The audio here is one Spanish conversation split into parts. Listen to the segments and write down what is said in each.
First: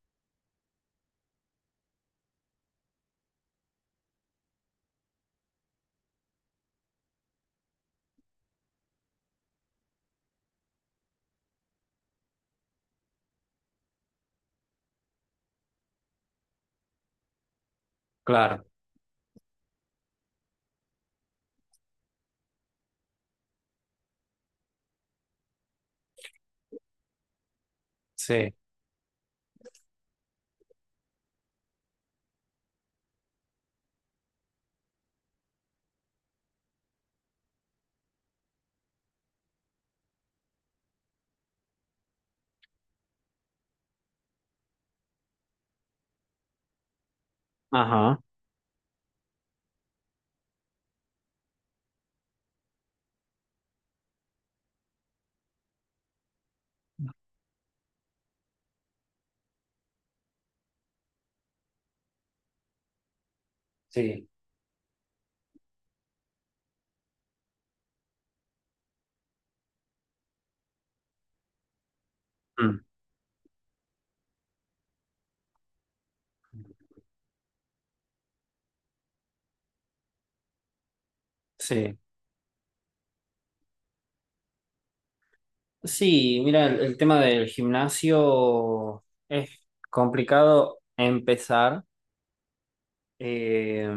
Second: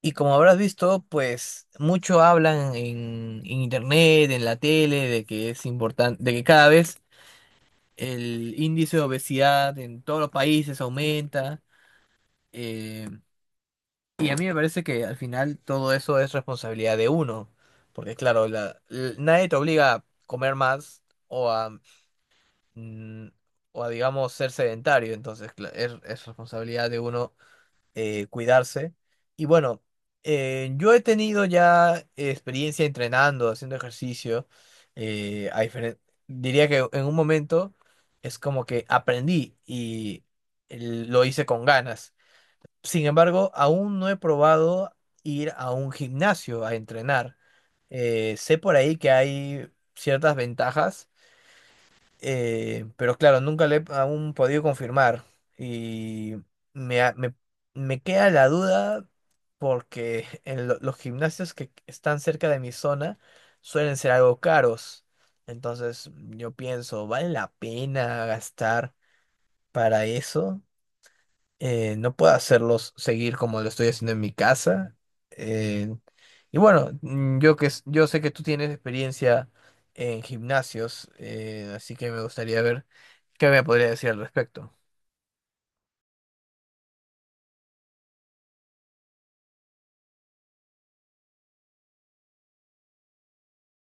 Y como habrás visto, pues mucho hablan en internet, en la tele, de que es importante, de que cada vez el índice de obesidad en todos los países aumenta. eh, y a mí me parece que al final todo eso es responsabilidad de uno, porque claro, Claro, nadie te obliga a comer más o a, mm, o a digamos, ser sedentario, entonces es responsabilidad de uno sí. cuidarse. Y bueno, yo he tenido ya experiencia entrenando, haciendo ejercicio. eh, a diferen- Diría que en un momento es como que aprendí y lo hice con ganas. Sin embargo, aún no he probado ir a un gimnasio a entrenar. Ajá. Sé por ahí que hay ciertas ventajas, pero claro, nunca le he aún podido confirmar. Y me, ha- me, me queda la duda porque en los gimnasios que están cerca de mi zona suelen ser Sí, algo caros. Entonces yo pienso, ¿vale la pena gastar para eso? No puedo mm, hacerlos seguir como lo estoy haciendo en mi casa. eh, y bueno, yo sé que tú tienes experiencia en gimnasios, así sí. que me gustaría ver qué me podría decir al respecto. Sí, mira, el tema del gimnasio es complicado empezar, eh,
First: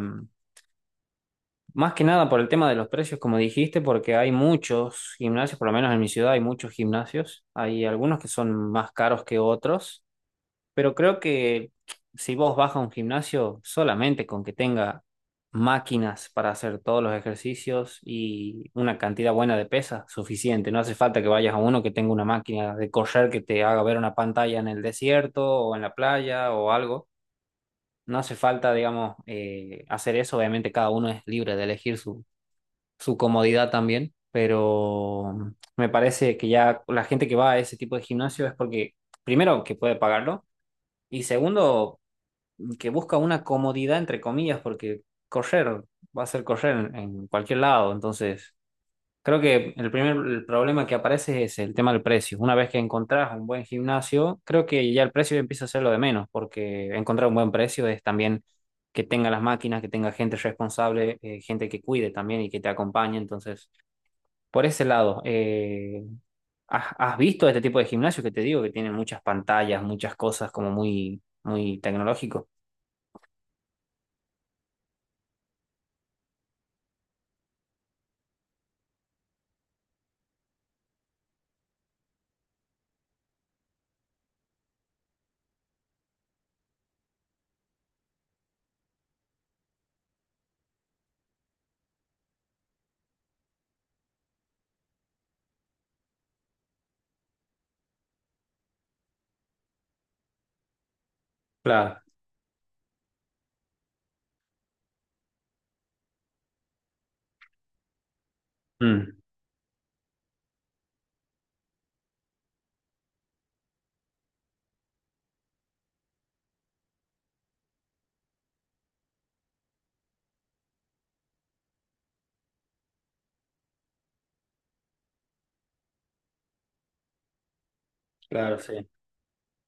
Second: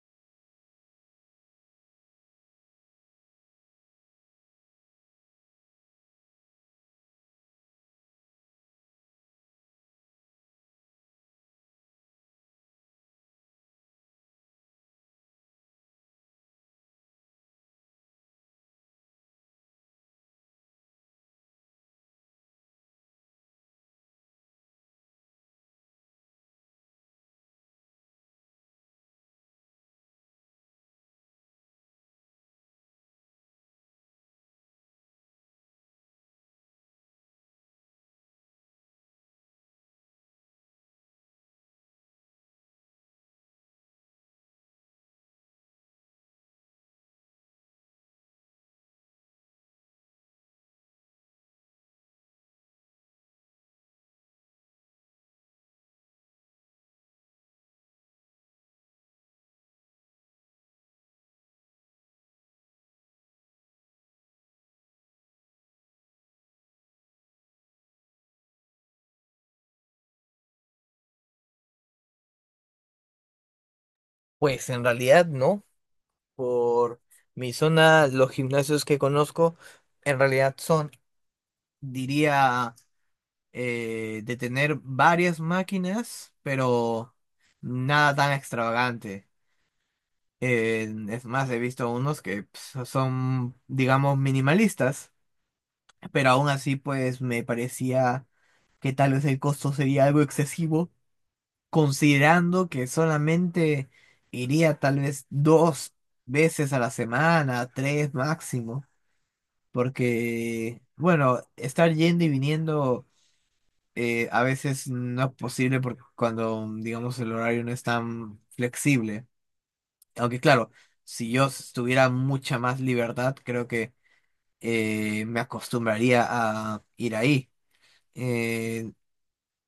más que nada por el tema de los precios, como dijiste, porque hay muchos gimnasios, por lo menos en mi ciudad hay muchos gimnasios, hay algunos que son más caros que otros. Pero creo que si vos vas a un gimnasio solamente con que tenga máquinas para hacer todos los ejercicios y una cantidad buena de pesas, suficiente. No hace falta que vayas a uno que tenga una máquina de correr que te haga ver una pantalla en el desierto o en la playa o algo. No hace falta, digamos, hacer eso. Obviamente cada uno es libre de elegir su, su comodidad también, pero me parece que ya la gente que va a ese tipo de gimnasio es porque, primero, que puede pagarlo. Y segundo, que busca una comodidad, entre comillas, porque correr va a ser correr en cualquier lado. Entonces, creo que el problema que aparece es ese, el tema del precio. Una vez que encontrás un buen gimnasio, creo que ya el precio empieza a ser lo de menos, porque encontrar un buen precio es también que tenga las máquinas, que tenga gente responsable, gente que cuide también y que te acompañe. Entonces, por ese lado, ¿has visto este tipo de gimnasios que te digo que tienen muchas pantallas, muchas cosas como muy, muy tecnológico? Pues en realidad no, por mi zona, los gimnasios que conozco en realidad son, diría, de tener varias máquinas, pero nada tan extravagante. Es más, he visto unos que son, digamos, minimalistas, pero aún así, pues me parecía que tal vez el costo sería algo excesivo, Claro. considerando que solamente iría tal vez dos veces a la semana, tres máximo, Mm. porque, bueno, estar yendo y viniendo, a veces no es posible porque cuando, digamos, el horario no es tan flexible. Aunque claro, si yo s- tuviera mucha más libertad, creo que me acostumbraría a ir ahí. Claro, sí. Eh,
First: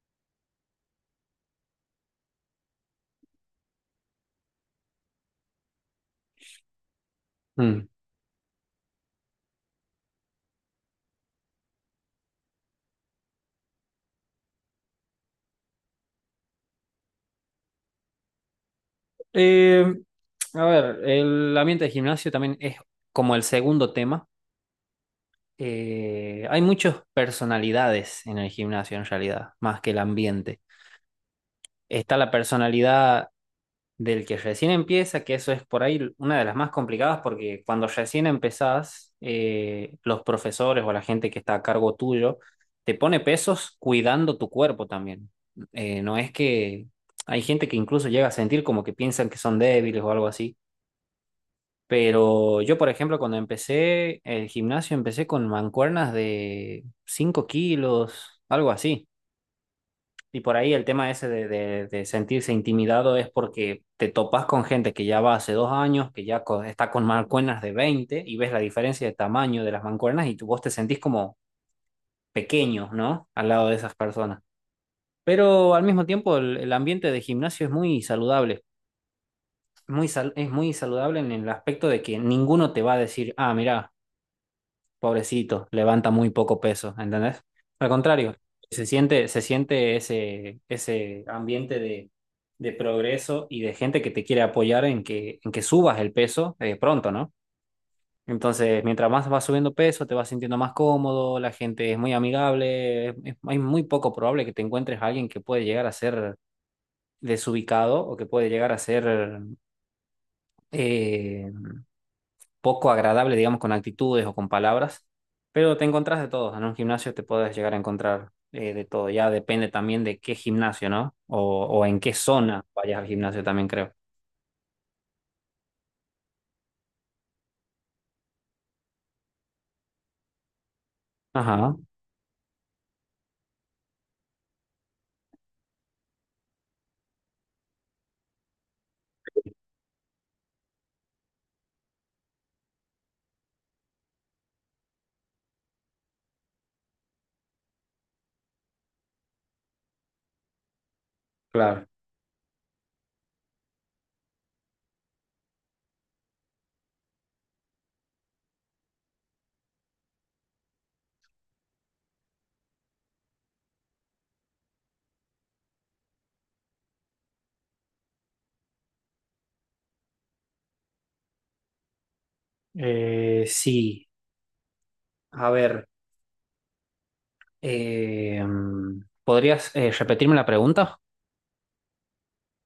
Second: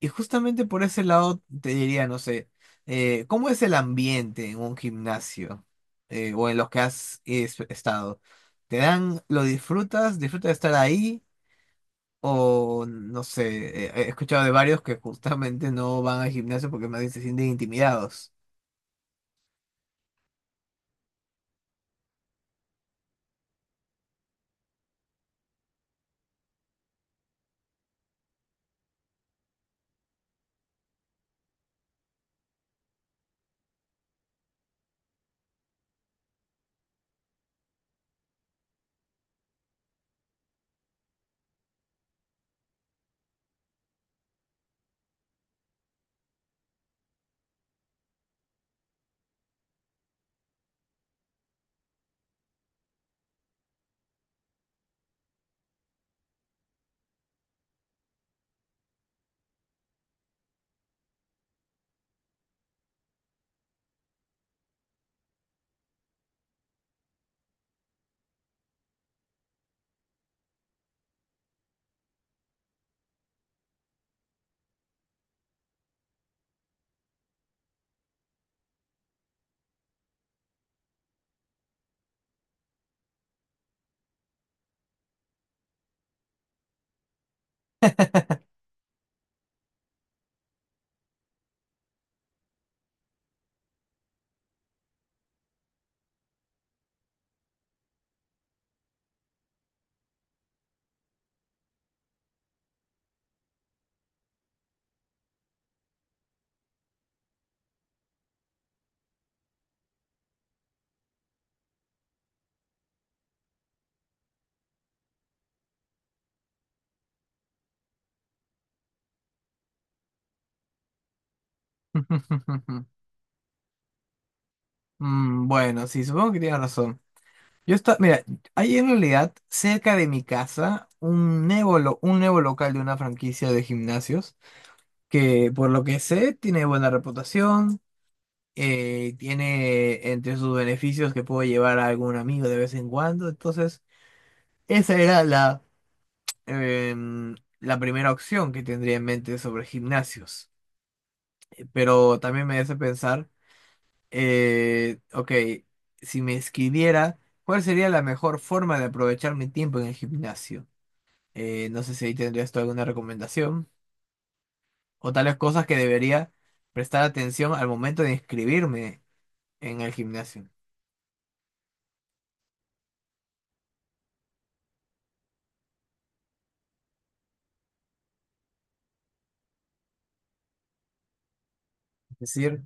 y justamente por ese lado te diría, no sé, ¿cómo es el ambiente en un gimnasio, o en los que Mm. estado? ¿Te dan, lo disfrutas, disfrutas de estar ahí? O no sé, he escuchado de varios que justamente no van al gimnasio porque más bien se sienten intimidados. Eh, a ver, el ambiente de gimnasio también es como el segundo tema. Hay muchas personalidades en el gimnasio en realidad, más que el ambiente. Está la personalidad del que recién empieza, que eso es por ahí una de las más complicadas porque cuando recién empezás, los profesores o la gente que está a cargo tuyo te pone pesos cuidando tu cuerpo también. No es que hay gente que incluso llega a sentir como que piensan que son débiles o algo así. Pero yo, por ejemplo, cuando empecé el gimnasio, empecé con mancuernas de 5 kilos, algo así. Y por ahí el tema ese de, sentirse intimidado es porque te topas con gente que ya va hace 2 años, que ya está con mancuernas de 20 y ves la diferencia de tamaño de las mancuernas y tú, vos te sentís como pequeño, ¿no? Al lado de esas personas. Pero al mismo tiempo el ambiente de gimnasio es muy saludable, es muy saludable en el aspecto de que ninguno te va a decir, ah, mira, pobrecito, levanta muy poco peso, ¿entendés? Al contrario, se siente ese, ambiente de progreso y de gente que te quiere apoyar en que subas el peso pronto, ¿no? Entonces, mientras más vas subiendo peso, te vas sintiendo más cómodo, la gente es muy amigable, hay muy poco probable que te encuentres a alguien que puede llegar a ser desubicado o que puede llegar a ser... eh, poco agradable, digamos, con actitudes o con palabras, pero te encontrás de todo. En un gimnasio te puedes llegar a encontrar de todo. Ya depende también de qué gimnasio, ¿no? O en qué zona vayas al gimnasio también, creo. Mm. Bueno, sí, supongo que tienes razón. Yo está, mira, hay en realidad cerca de mi casa un Ajá, nuevo, un nuevo local de una franquicia de gimnasios que por lo que sé tiene buena reputación, tiene entre sus beneficios que puedo llevar a algún amigo de vez en cuando, entonces esa era la primera opción que tendría en mente sobre gimnasios, claro. pero también me hace pensar, ok, si me escribiera, ¿cuál sería la mejor forma de aprovechar mi tiempo en el gimnasio? No sé si ahí tendrías tú alguna recomendación o tales cosas que debería prestar atención al momento de inscribirme en el gimnasio. Sí, a ver, ¿podrías repetirme la pregunta? Es decir,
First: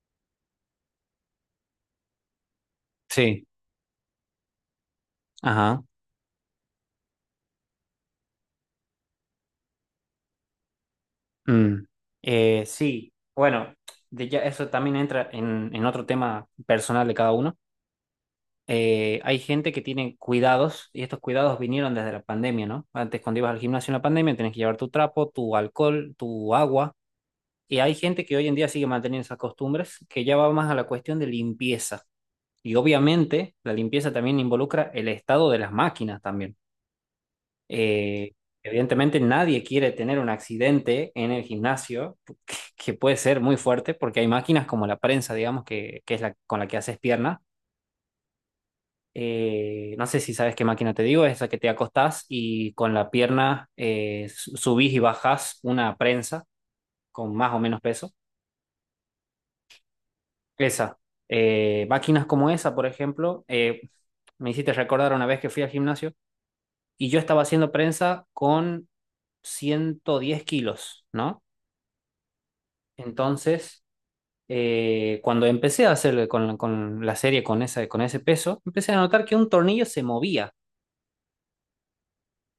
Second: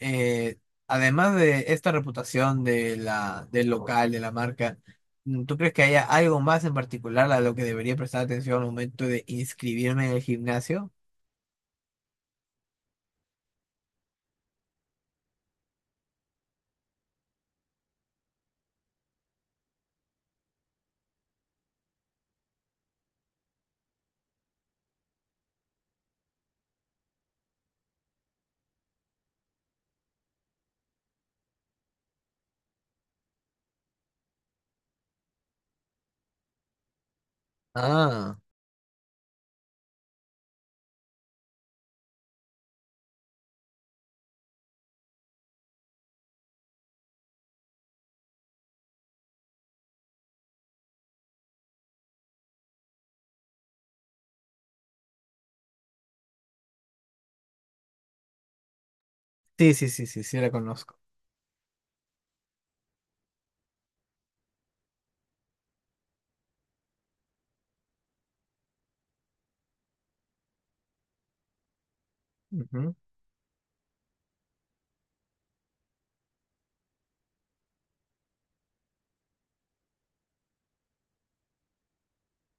eh, además de esta reputación de Sí. la, del local, de la marca, ¿tú crees que Ajá. haya algo más en particular a lo que debería prestar atención al momento de inscribirme en el gimnasio? Mm. Sí, bueno, de ya eso también entra en otro tema personal de cada uno. Hay gente que tiene cuidados y estos cuidados vinieron desde la pandemia, ¿no? Antes cuando ibas al gimnasio en la pandemia tenías que llevar tu trapo, tu alcohol, tu agua y hay gente que hoy en día sigue manteniendo esas costumbres que ya va más a la cuestión de limpieza y obviamente la limpieza también involucra el estado de las máquinas también. Eh, Ah, evidentemente nadie quiere tener un accidente en el gimnasio que puede ser muy fuerte porque hay máquinas como la prensa, digamos, que es la con la que haces piernas no sé si sabes qué máquina te digo, es esa que te acostás y con la pierna subís y bajás una prensa con más o menos peso. sí, sí, sí, sí, sí, la conozco. Esa. Máquinas como esa, por ejemplo, me hiciste recordar una vez que fui al gimnasio y yo estaba haciendo prensa con 110 kilos, ¿no? Ujú. Entonces, cuando empecé a hacer con la serie con, esa, con ese peso, empecé a notar que un tornillo se movía,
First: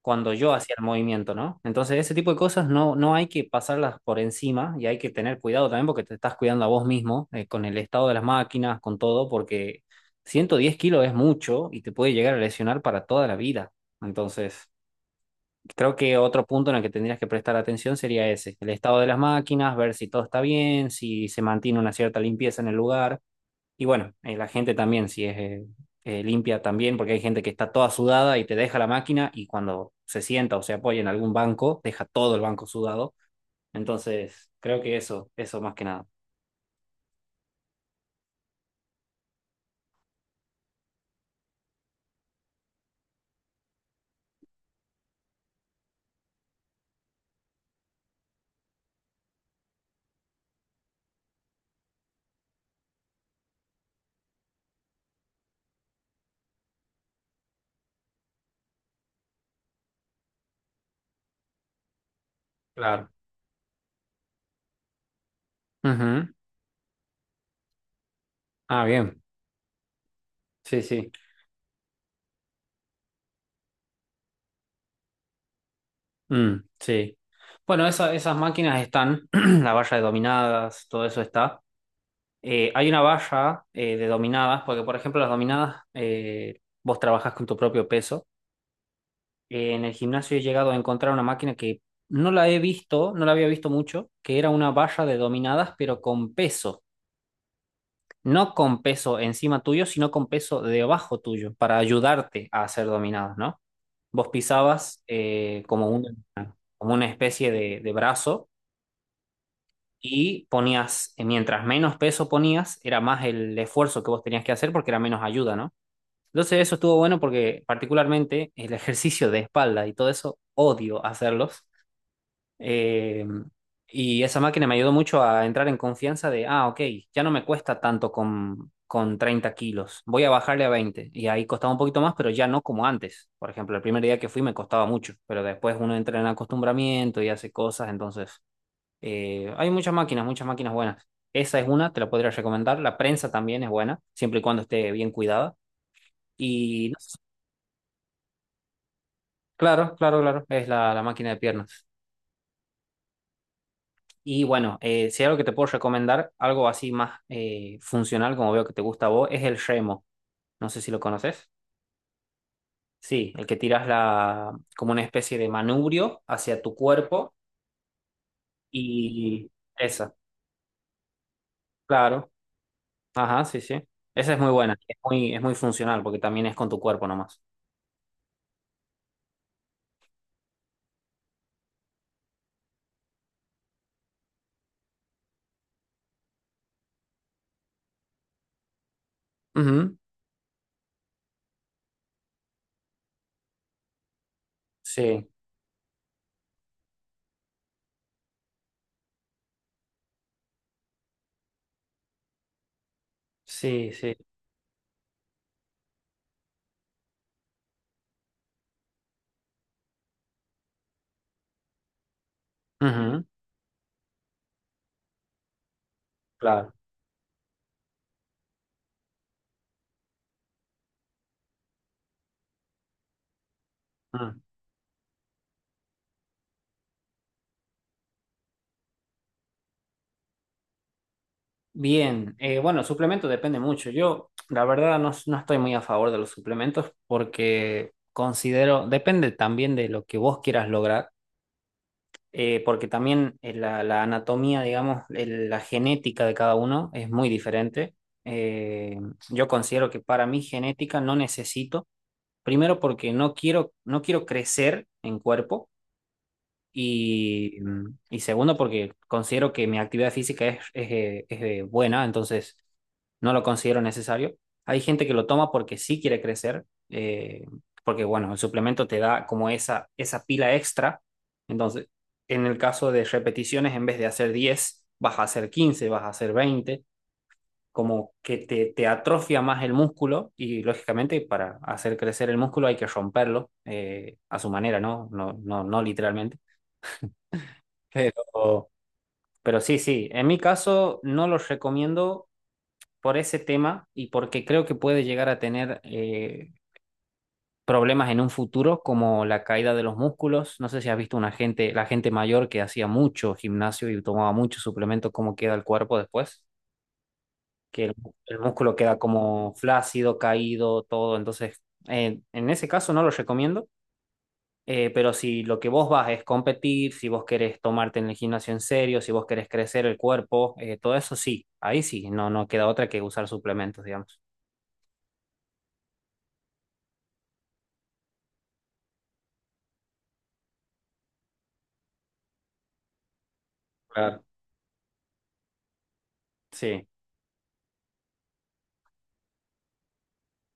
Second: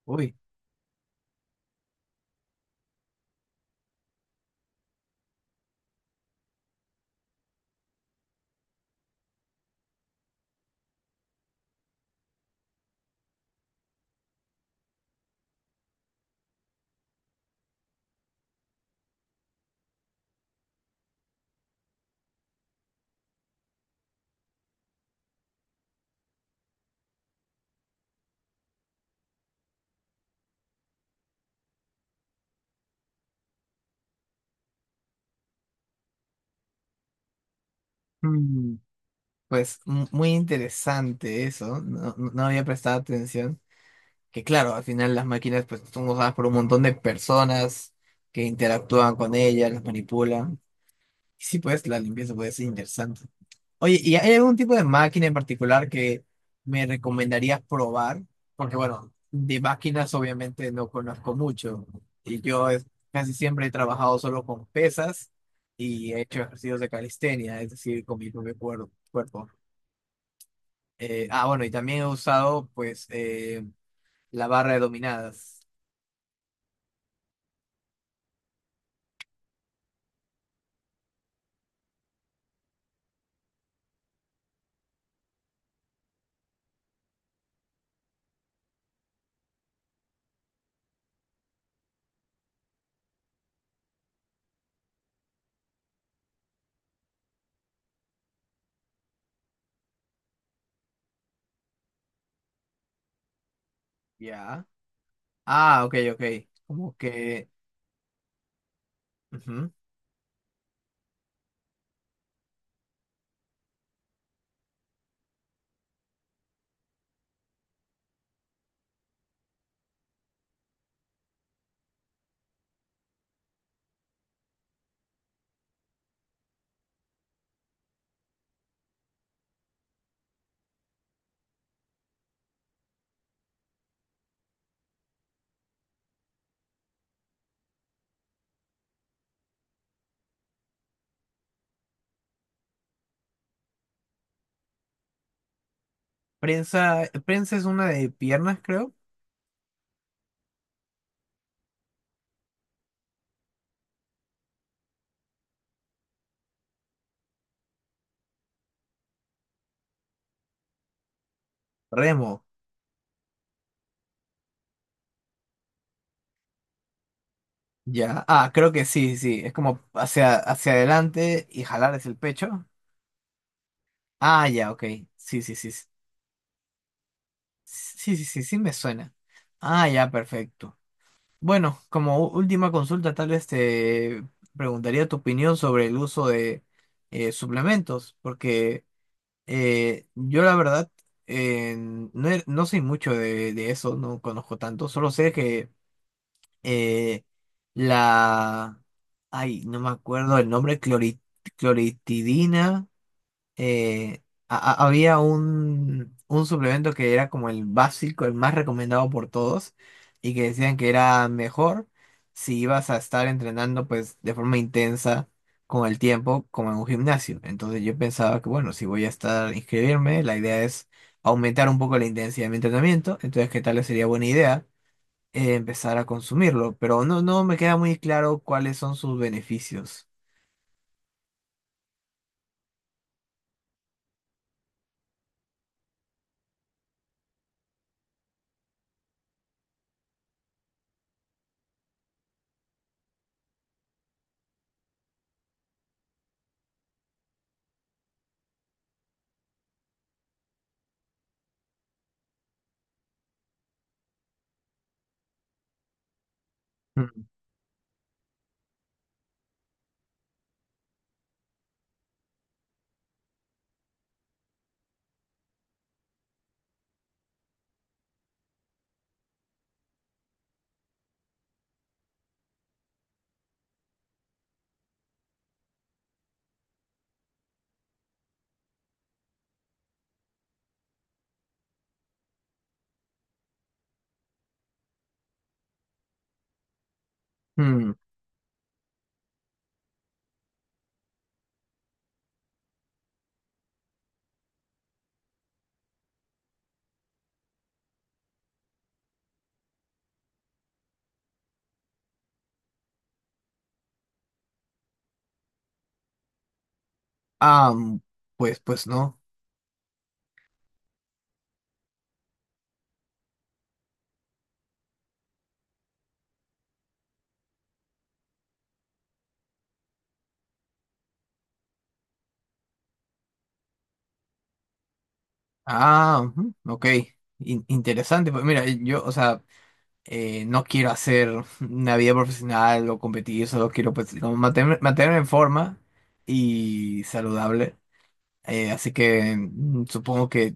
cuando Uy. yo hacía el movimiento, ¿no? Entonces, ese tipo de cosas no hay que pasarlas por encima y hay que tener cuidado también porque te estás cuidando a vos mismo con el estado de las máquinas, con todo, porque 110 kilos es mucho y te puede llegar a lesionar para toda la vida. Entonces, creo que otro punto en el que tendrías que prestar atención sería ese, el estado de las máquinas, ver si todo está bien, si se mantiene una cierta limpieza en el lugar. Y bueno, la gente también, si es limpia también, porque hay gente que está toda sudada y te deja la máquina y cuando se sienta o se apoya en algún banco, deja todo el banco sudado. Entonces, creo que eso, más que nada. Mm, pues muy interesante eso, no, no había prestado atención. Que claro, al final las máquinas pues son usadas por un montón de personas que interactúan con ellas, las manipulan. Y sí, pues la limpieza puede ser interesante. Oye, ¿y hay algún tipo de máquina en particular que me recomendarías probar? Porque bueno, de máquinas obviamente no conozco mucho y Claro. casi siempre he trabajado solo con pesas y he Ujú. hecho ejercicios de calistenia, es decir, con mi propio Ah, bien. cuerpo. Sí, sí. Bueno, y también he usado pues, la barra de dominadas. Mm, sí. Bueno, esas máquinas están, la valla de dominadas, todo eso está. Hay una valla de dominadas, porque por ejemplo las dominadas, vos trabajás con tu propio peso. En el gimnasio he llegado a encontrar una máquina que no la he visto, no la había visto mucho, que era una barra de dominadas, pero con peso. No con peso encima tuyo, sino con peso debajo tuyo, para ayudarte a hacer dominadas, ¿no? Vos Ya. pisabas Ah, como ok, una, ok. como Como una que... especie de brazo ujú. y ponías, mientras menos peso ponías, era más el esfuerzo que vos tenías que hacer porque era menos ayuda, ¿no? Entonces eso estuvo bueno porque particularmente el ejercicio de espalda y todo eso, odio hacerlos. Eh, y esa máquina me ayudó mucho a entrar en confianza de, ah, ok, ya no me cuesta tanto con 30 kilos, voy a bajarle a 20. Y ahí costaba un poquito más, pero ya no como antes. Por ejemplo, el primer día que fui me costaba mucho, pero después uno entra en acostumbramiento y hace cosas, entonces hay muchas máquinas buenas. Esa es una, te la podría recomendar. La prensa también es buena, siempre y cuando esté bien cuidada. Y no Prensa, sé, prensa es una de piernas, creo. claro, claro, claro, es la, máquina de piernas. Y bueno, si hay algo que te puedo recomendar, algo así más funcional, como veo que te gusta a vos, es el remo. No sé si lo conoces. Remo. Sí, el que tiras la, como una especie de manubrio hacia tu cuerpo Ya. Ah, creo que sí, sí. y Es como esa, hacia, hacia adelante y jalar es el claro. pecho. Ajá, sí, sí. Esa es Ah, muy ya, buena, ok. es muy, Sí, es sí, muy sí. Sí, funcional porque también es con tu cuerpo nomás. sí, sí, sí, sí me suena. Ah, ya, perfecto. Bueno, como última consulta, tal vez te preguntaría tu opinión sobre el uso de, suplementos, porque Ujú. Yo la verdad, no, no soy mucho de eso, no conozco tanto, solo Sí, sé que eh, la... Ay, no me acuerdo el nombre, cloritidina. sí, sí. eh, a- Había un suplemento que era como el básico, el más recomendado por todos, y que decían que era mejor si ibas a Ujú. estar entrenando pues de forma intensa con el tiempo, como Claro. en un gimnasio. Entonces yo pensaba que bueno, si voy a estar inscribirme, la idea es aumentar un poco la intensidad de mi entrenamiento, entonces qué tal sería buena idea, empezar a consumirlo, pero no, no me queda muy claro cuáles son sus beneficios. Bien, bueno, suplemento depende mucho. Yo, la verdad, no estoy muy a favor de los suplementos porque considero, depende también de lo que vos quieras lograr, porque también la anatomía, digamos, la genética de cada uno es muy diferente. Eh, yo considero que para mi genética no necesito, primero porque no quiero crecer en cuerpo. Mm. Y segundo, porque considero que mi actividad física es buena, entonces no lo considero necesario. Hay gente que lo toma porque sí quiere crecer, eh, porque bueno, el suplemento te da como esa, pila extra. Entonces, en el caso de repeticiones, en vez de hacer 10 vas a hacer 15 vas a hacer 20 como que te, atrofia más el músculo y lógicamente para hacer crecer el músculo hay que romperlo a su manera, ¿no? No, no, no literalmente, Mm. pero, pero sí, sí, en mi caso no los recomiendo por ese tema y porque creo que puede llegar a tener problemas en un futuro, como la caída de los músculos. No sé si has visto una gente, la gente mayor que hacía mucho gimnasio y tomaba mucho suplemento, cómo queda el cuerpo después, Ah, que el, mm, el pues, músculo pues queda no. como flácido, caído, todo. Entonces, En ese caso no los recomiendo. Pero si lo que vos vas es competir, si vos querés tomarte en el gimnasio en serio, si vos querés crecer el cuerpo, todo eso sí, ahí sí, no queda otra que usar suplementos, digamos. Ah, ujú, ok. Interesante. Pues mira, yo, o sea, no quiero hacer una vida profesional o competir, solo quiero pues, Claro. como mantenerme, mantenerme en forma Sí, y saludable. Así que supongo que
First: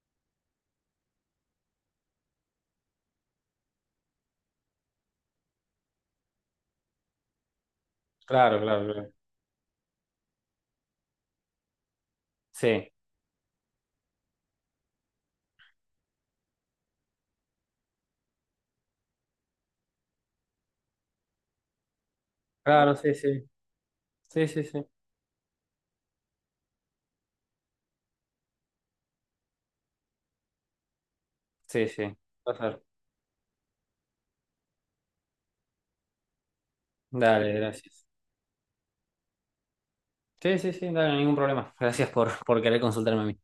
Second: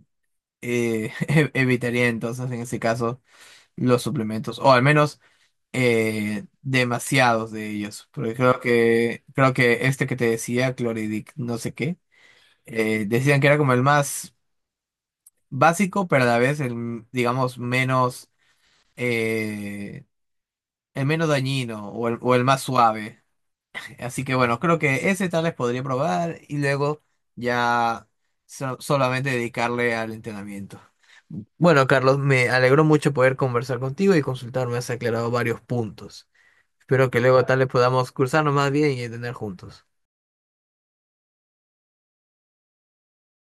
evitaría entonces en ese caso los suplementos, o al menos demasiados de ellos, porque claro, claro, claro. Creo que este que te decía, chloridic no sé qué, Sí, decían que era como el más básico, pero a la vez el, digamos, menos, eh, el menos dañino o el más claro, sí, suave. sí. Así que Sí, bueno, sí, creo sí. que ese tal vez podría probar y luego ya solamente dedicarle al entrenamiento. Bueno, Sí, sí. Carlos, me Pasar. alegró mucho poder conversar contigo y consultar, me has aclarado varios puntos. Espero que luego Dale. Dale, tal vez gracias. podamos cruzarnos más bien y entender juntos. Sí, sí, sí, dale, ningún problema. Gracias por querer consultarme a mí.